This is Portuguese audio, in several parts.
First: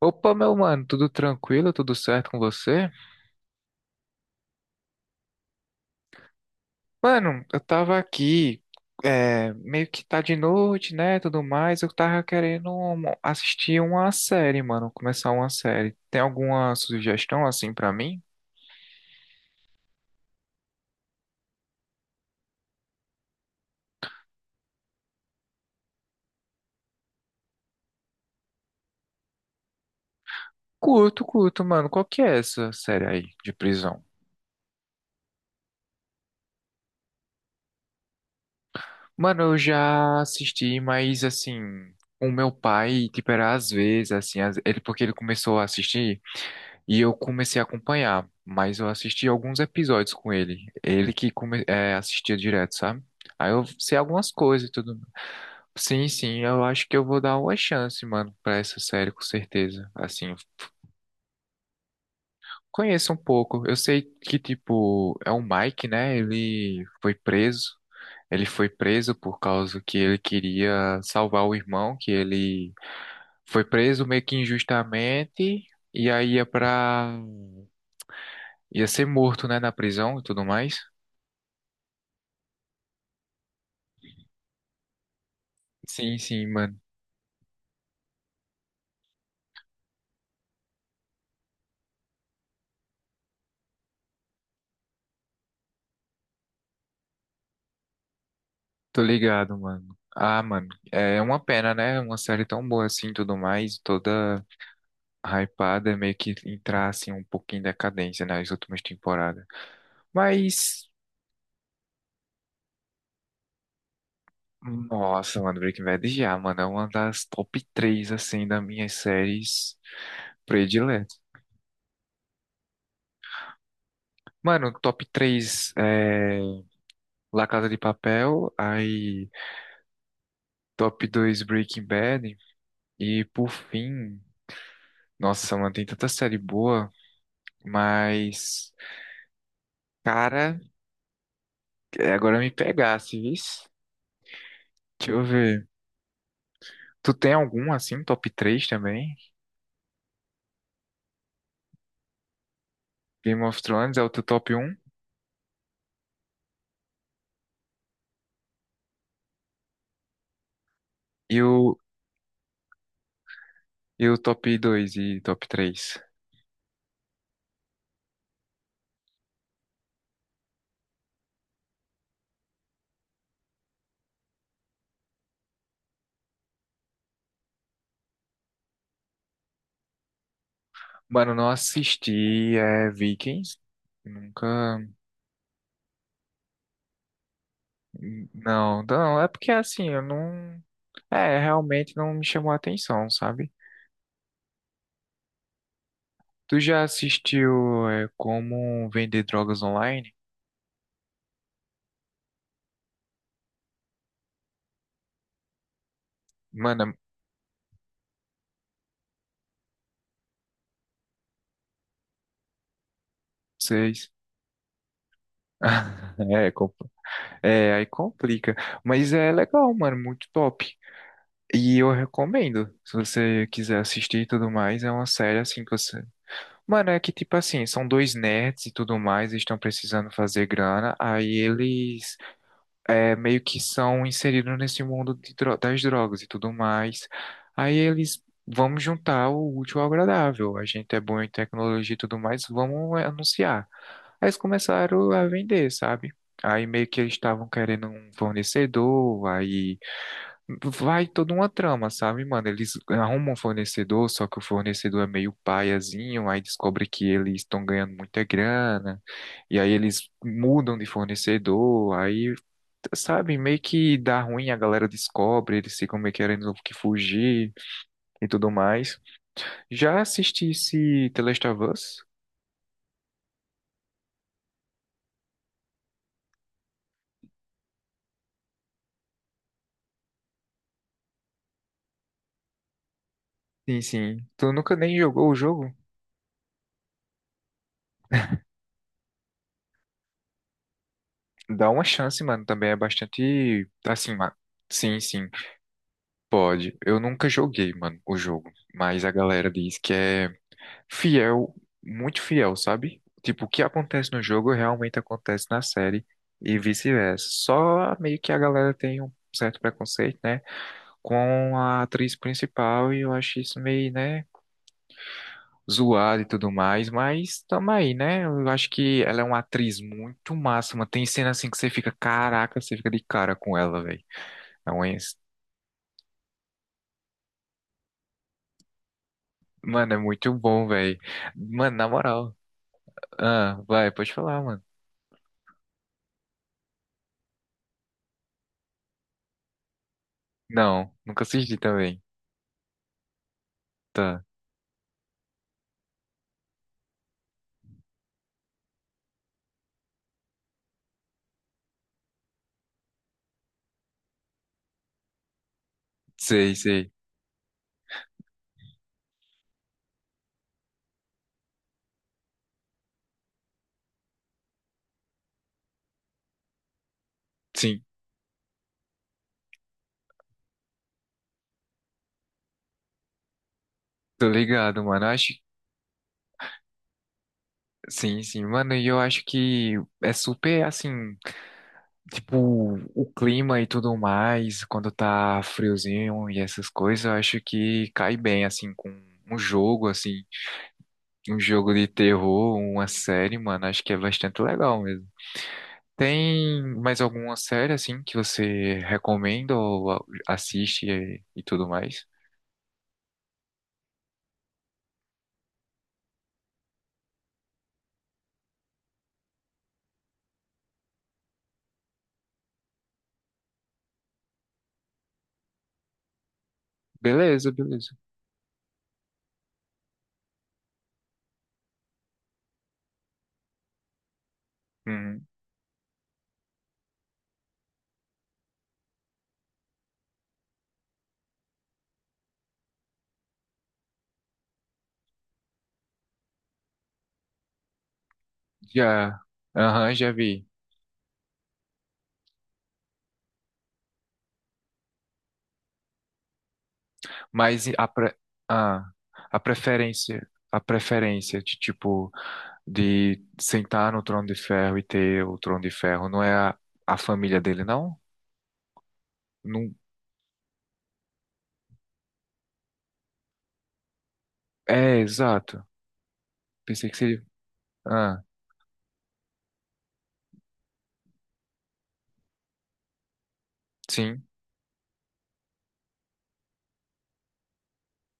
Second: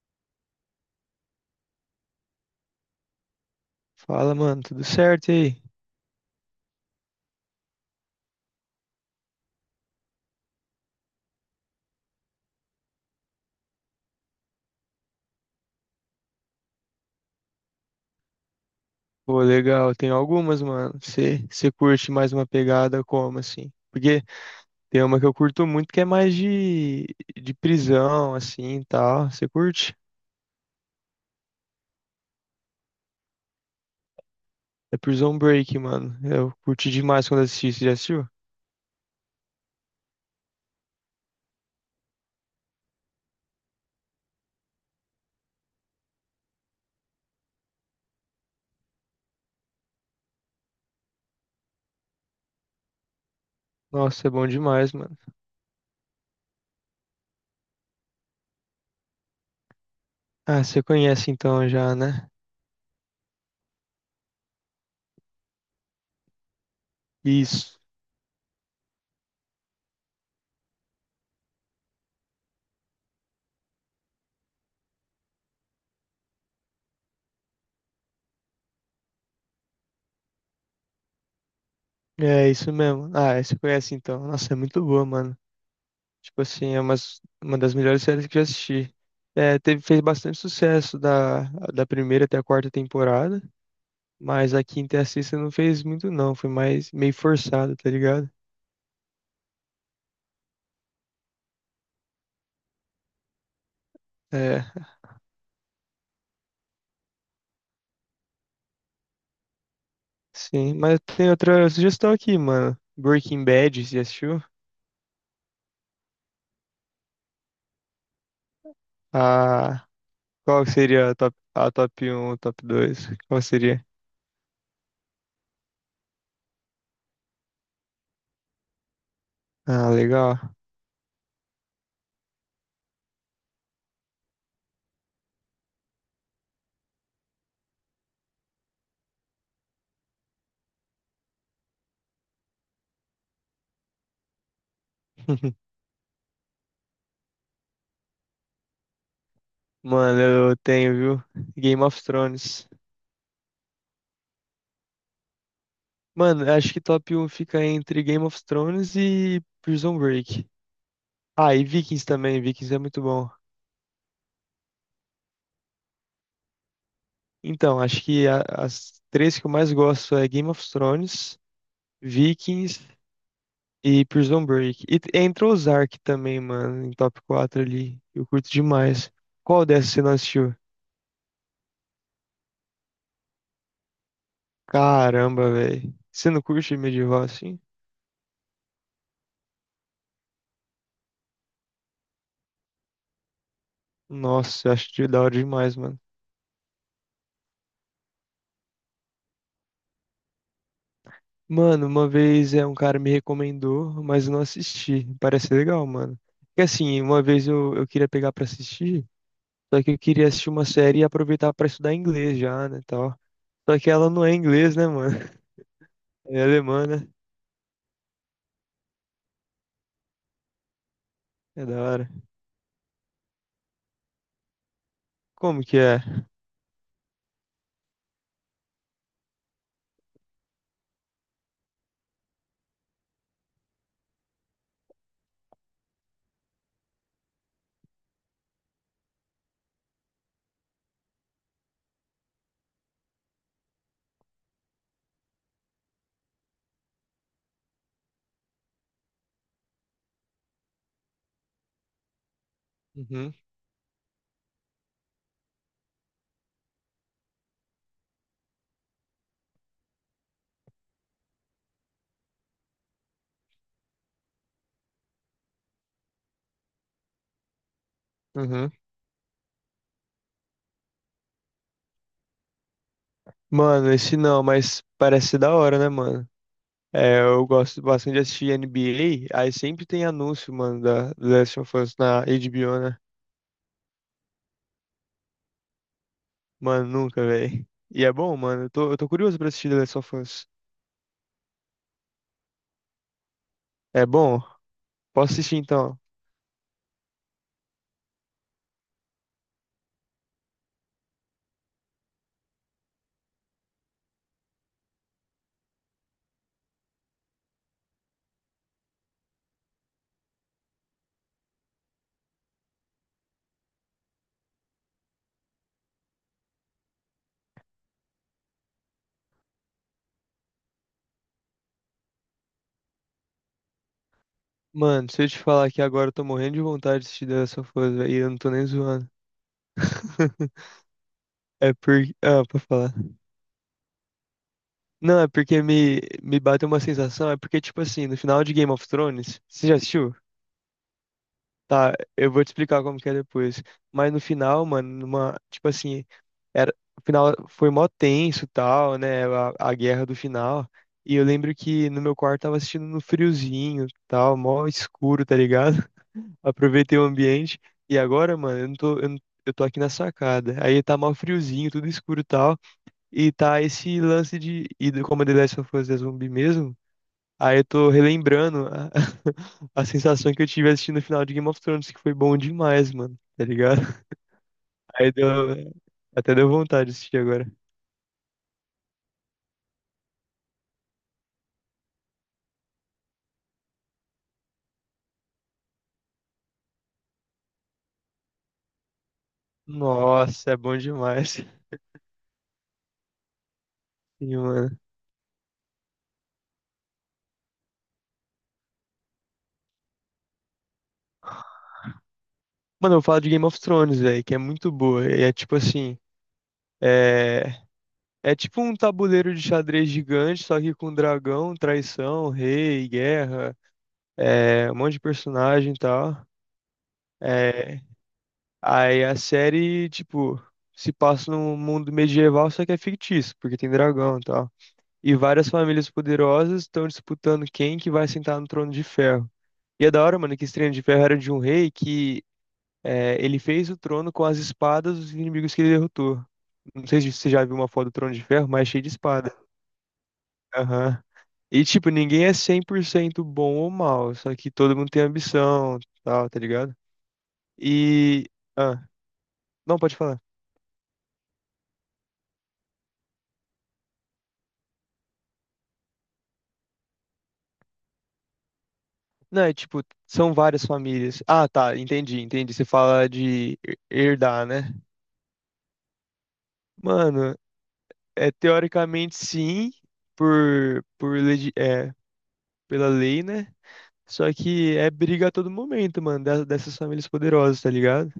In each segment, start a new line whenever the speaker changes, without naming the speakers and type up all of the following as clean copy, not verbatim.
Opa, meu mano, tudo tranquilo? Tudo certo com você?
Fala, mano, tudo certo e aí?
Mano, eu tava aqui, meio que tá de noite, né, tudo mais. Eu tava querendo assistir uma série, mano, começar uma série. Tem alguma sugestão assim pra mim?
Pô, legal, tem algumas, mano. Você curte mais uma pegada como assim? Porque tem uma que eu curto muito que é mais de prisão, assim, e tal. Você curte?
Curto, curto, mano. Qual que é essa série aí de prisão?
É Prison Break, mano. Eu curti demais quando assisti, você já assistiu?
Mano, eu já assisti, mas assim, o meu pai, tipo, era às vezes, assim, às- ele porque ele começou a assistir. E eu comecei a acompanhar, mas eu assisti alguns episódios com ele. Ele que assistia direto, sabe? Aí eu sei
Nossa,
algumas
é bom
coisas e
demais,
tudo.
mano.
Sim, sim, eu acho que eu vou dar uma chance, mano, pra essa série, com certeza. Assim,
Ah, você conhece então já, né?
conheço um pouco. Eu sei que, tipo, é o Mike, né? Ele foi preso.
Isso.
Ele foi preso por causa que ele queria salvar o irmão, que ele foi preso meio que injustamente. E aí ia ser morto, né, na prisão e tudo mais.
É, isso mesmo. Ah, você conhece então. Nossa, é muito boa, mano.
Sim,
Tipo
sim,
assim,
mano.
uma das melhores séries que já assisti. É, teve, fez bastante sucesso da primeira até a quarta temporada, mas a quinta e a sexta não fez muito não, foi mais meio forçado, tá ligado?
Tô ligado, mano. Ah, mano, é uma pena, né? Uma série tão boa assim, tudo mais, toda
É,
hypada, é meio que entrar assim um pouquinho em decadência nas últimas temporadas.
sim,
Mas,
mas tem outra sugestão aqui, mano. Breaking Bad, você já assistiu?
nossa, mano, Breaking Bad já, mano, é uma das top três assim, das minhas séries
Ah, qual que seria
prediletas.
a top um, top dois? Qual seria?
Mano, top três é La Casa de Papel, aí
Ah, legal.
top dois Breaking Bad, e por fim, nossa, mano, tem tanta série boa, mas. Cara, agora me pegasse, vis. Deixa eu ver. Tu tem algum assim, top 3 também?
Mano, eu tenho, viu? Game of Thrones.
Game of Thrones é o teu top um
Mano, eu acho que top um fica entre Game of Thrones e Prison Break.
e
Ah, e Vikings também, Vikings é muito bom.
e o top dois e top três.
Então, acho que as três que eu mais gosto é Game of Thrones, Vikings e Prison Break. E entra Ozark também, mano, em top 4 ali. Eu curto demais. Qual dessas você não assistiu?
Mano, não assisti Vikings. Nunca.
Caramba, velho. Você não curte medieval assim?
Não, não, é porque assim, eu não. É, realmente não me chamou a atenção, sabe?
Nossa, eu acho de da hora demais, mano.
Tu já assistiu Como Vender Drogas Online?
Mano, uma vez é um cara me recomendou, mas eu não assisti. Parece legal, mano. Porque
Mano, é,
assim, uma vez eu queria pegar pra assistir, só que eu queria assistir uma série e aproveitar pra estudar inglês já, né, tal. Só que ela
vocês.
não é inglês, né, mano? É alemã, né?
É, é, aí complica. Mas é legal, mano, muito top.
É
E
da
eu
hora.
recomendo, se você quiser assistir e tudo mais, é uma série
Como
assim que
que é?
você. Mano, é que tipo assim, são dois nerds e tudo mais, eles estão precisando fazer grana, aí eles meio que são inseridos nesse mundo de das drogas e tudo mais. Aí eles vamos juntar o útil ao agradável. A gente é bom em tecnologia e tudo mais, vamos anunciar. Aí eles começaram a vender, sabe? Aí meio que eles estavam querendo um fornecedor, aí vai toda uma trama, sabe, mano? Eles arrumam
Uhum,
um fornecedor, só que o fornecedor é meio paiazinho, aí descobre que eles estão ganhando muita grana, e aí eles mudam de fornecedor, aí sabe, meio que dá ruim, a galera descobre, eles ficam meio querendo que fugir e tudo
uhum.
mais. Já assisti esse The Last of Us?
Mano, esse não, mas parece ser da hora, né, mano? É, eu gosto bastante de assistir NBA, aí sempre tem anúncio, mano, da The Last of Us na HBO, né?
Sim, sim. Tu nunca nem jogou o jogo?
Mano, nunca, velho. E é bom, mano. Eu tô curioso pra assistir The Last of Us.
Dá uma chance, mano, também é bastante,
É
assim, ma-
bom?
sim, sim,
Posso assistir então?
pode. Eu nunca joguei, mano, o jogo, mas a galera diz que é fiel, muito fiel, sabe? Tipo, o que acontece no jogo realmente acontece na série e vice-versa. Só meio que a galera tem um certo preconceito, né, com a atriz principal, e eu acho isso meio, né, zoado e tudo mais, mas tamo aí, né? Eu acho que ela é uma atriz muito massa, mano. Tem cena assim que você fica, caraca, você fica de cara com ela, velho. É uma...
Mano,
ins-
se eu te falar que agora eu tô morrendo de vontade de assistir The Last of Us, velho, e eu não tô nem zoando.
Mano, é muito bom, velho.
É
Mano, na
porque.
moral.
Ah, pra falar.
Ah, vai, pode falar, mano.
Não, é porque me bateu uma sensação. É porque, tipo assim, no final de Game of Thrones. Você já assistiu?
Não, nunca assisti
Tá,
também.
eu vou te explicar como que é depois. Mas no
Tá,
final, mano, numa, tipo assim, era, o final foi mó tenso, tal, né? A guerra do final. E eu lembro que no meu quarto tava assistindo no friozinho, tal, mó escuro, tá ligado?
sei, sei.
Aproveitei o ambiente. E agora, mano, eu não tô, eu, não- eu tô aqui na sacada. Aí tá mó friozinho, tudo escuro, tal. E tá esse lance como a The Last of Us é zumbi mesmo. Aí eu
Sim,
tô relembrando a, a sensação que eu tive assistindo o final de Game of Thrones, que foi bom demais, mano. Tá ligado?
tô ligado, mano. Eu
Aí
acho.
deu, até deu vontade de assistir agora.
Sim, sim, mano, e eu acho que é super assim. Tipo, o clima e tudo mais, quando tá friozinho e essas coisas, eu acho que cai bem, assim, com um jogo, assim,
Nossa, é bom
um
demais.
jogo de terror, uma série, mano, acho que é
Sim,
bastante
mano.
legal mesmo. Tem mais alguma série, assim, que você recomenda ou assiste e tudo mais?
Mano, eu falo de Game of Thrones, velho, que é muito boa. E é tipo assim, é... é tipo um tabuleiro de xadrez gigante, só que com dragão, traição, rei, guerra, é... um monte de personagem e tal.
Beleza,
É,
beleza.
aí a série, tipo, se passa num mundo medieval, só que é fictício, porque tem dragão e tal. E
Uhum,
várias famílias poderosas estão disputando quem que vai sentar no trono de ferro. E é da hora, mano, que esse trono de ferro era de um rei que é, ele fez o trono com as espadas dos inimigos que ele derrotou. Não sei se você já viu uma foto do trono de ferro, mas é cheio de
já,
espada.
aham, já vi.
Aham. E, tipo, ninguém é 100% bom ou mal, só que todo mundo tem ambição, tal, tá ligado?
Mas a, pre...
E... Ah,
ah,
não, pode falar.
a preferência de, tipo... de sentar no trono de ferro e ter o trono de ferro. Não é a família dele, não?
Não, é
Não.
tipo, são várias famílias. Ah, tá, entendi, entendi. Você fala de herdar, né?
É, exato. Pensei que seria.
Mano,
Ah,
é teoricamente sim, por pela lei, né?
sim,
Só que é briga a todo momento, mano, dessas famílias poderosas, tá ligado?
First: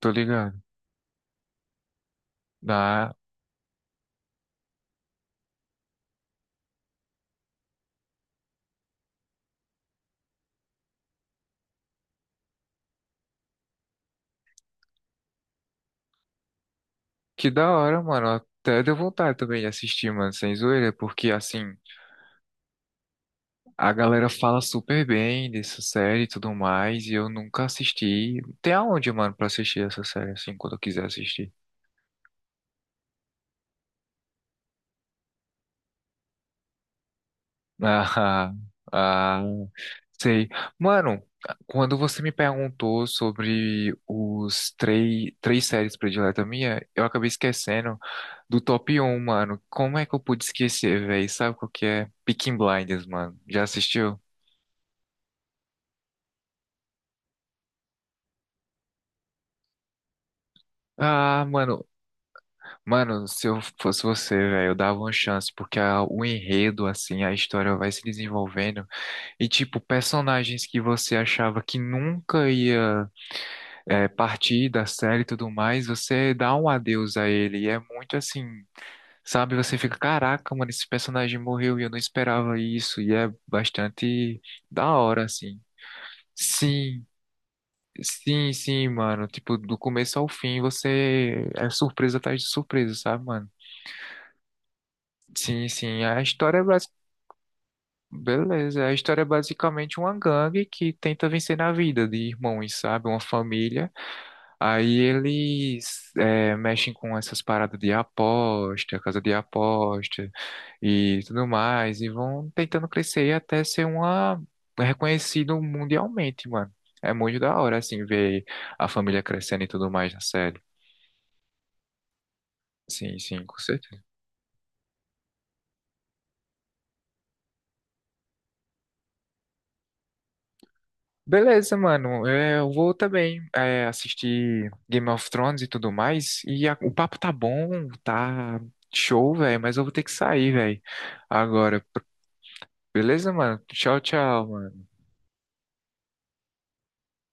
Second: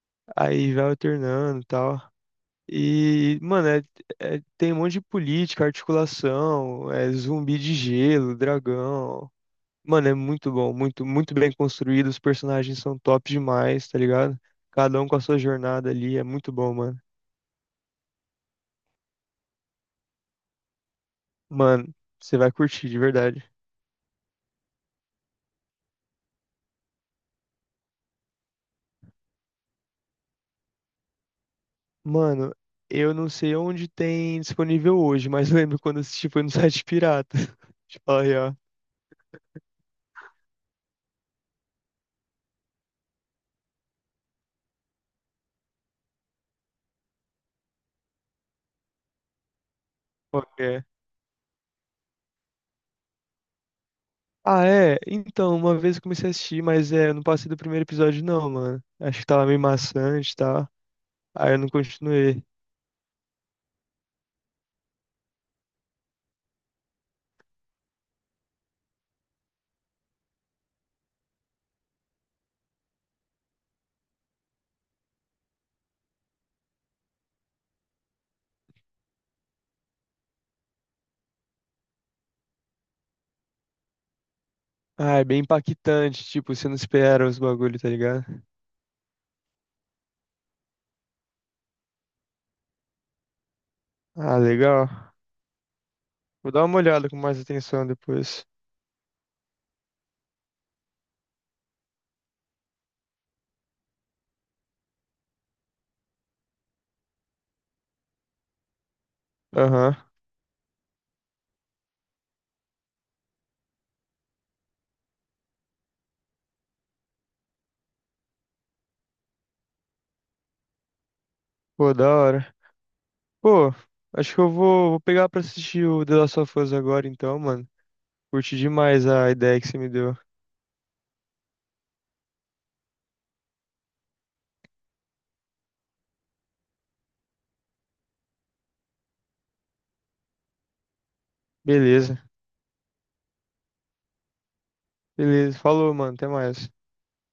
tô ligado.
Aí vai alternando e tal.
Ah,
E, mano, tem um monte de política, articulação, é zumbi de gelo, dragão. Mano, é muito bom, muito, bem construído. Os personagens são top demais, tá ligado? Cada um com a sua jornada ali, é muito bom, mano.
que da hora, mano. Até deu vontade também de assistir, mano, sem zoeira, porque assim,
Mano, você vai curtir, de verdade.
a galera fala super bem dessa série e tudo mais, e eu nunca assisti. Tem aonde, mano, pra assistir essa série, assim, quando eu quiser assistir?
Mano, eu não sei onde tem disponível hoje, mas eu lembro quando eu assisti foi no site pirata. Tipo, aí,
Ah,
ó.
ah, sei. Mano, quando você me perguntou sobre três séries prediletas minha, eu acabei esquecendo do top um mano. Como é que eu pude
Qual que é?
esquecer, velho? Sabe qual que é? Peaky Blinders, mano. Já assistiu?
Ah, é? Então, uma vez eu comecei a assistir, mas é, eu não passei do primeiro episódio, não, mano. Acho que tava meio maçante e tal.
Ah,
Aí eu não continuei.
mano, se eu fosse você, velho, eu dava uma chance, porque o enredo, assim, a história vai se desenvolvendo, e tipo, personagens que você achava que nunca ia partida, série e tudo mais, você dá um adeus a ele. E é muito assim, sabe? Você fica, caraca, mano, esse personagem morreu e eu não esperava isso. E é bastante da
Ah, é
hora,
bem
assim.
impactante, tipo, você não
Sim,
espera os bagulhos, tá ligado?
sim, sim, mano. Tipo, do começo ao fim, você é surpresa atrás de surpresa, sabe, mano?
Ah, legal.
Sim, sim. A
Vou
história é
dar uma
basi-
olhada com mais atenção depois.
Beleza, a história é basicamente uma gangue que tenta vencer na vida de irmãos, sabe? Uma família. Aí eles mexem com essas paradas de aposta, casa de
Aham.
aposta e tudo mais, e vão tentando crescer até ser uma reconhecido mundialmente, mano. É muito da hora, assim, ver a família crescendo e tudo mais na série.
Pô, da hora.
Sim, sim, com
Pô,
certeza.
acho que vou pegar pra assistir o The Last of Us agora então, mano. Curti demais a ideia que você me deu.
Beleza, mano. Eu vou também assistir Game of Thrones e tudo mais. E o papo tá bom, tá show, velho, mas eu vou ter que sair, velho, agora.
Beleza,
Beleza, mano? Tchau, tchau, mano.
beleza. Falou, mano. Até mais.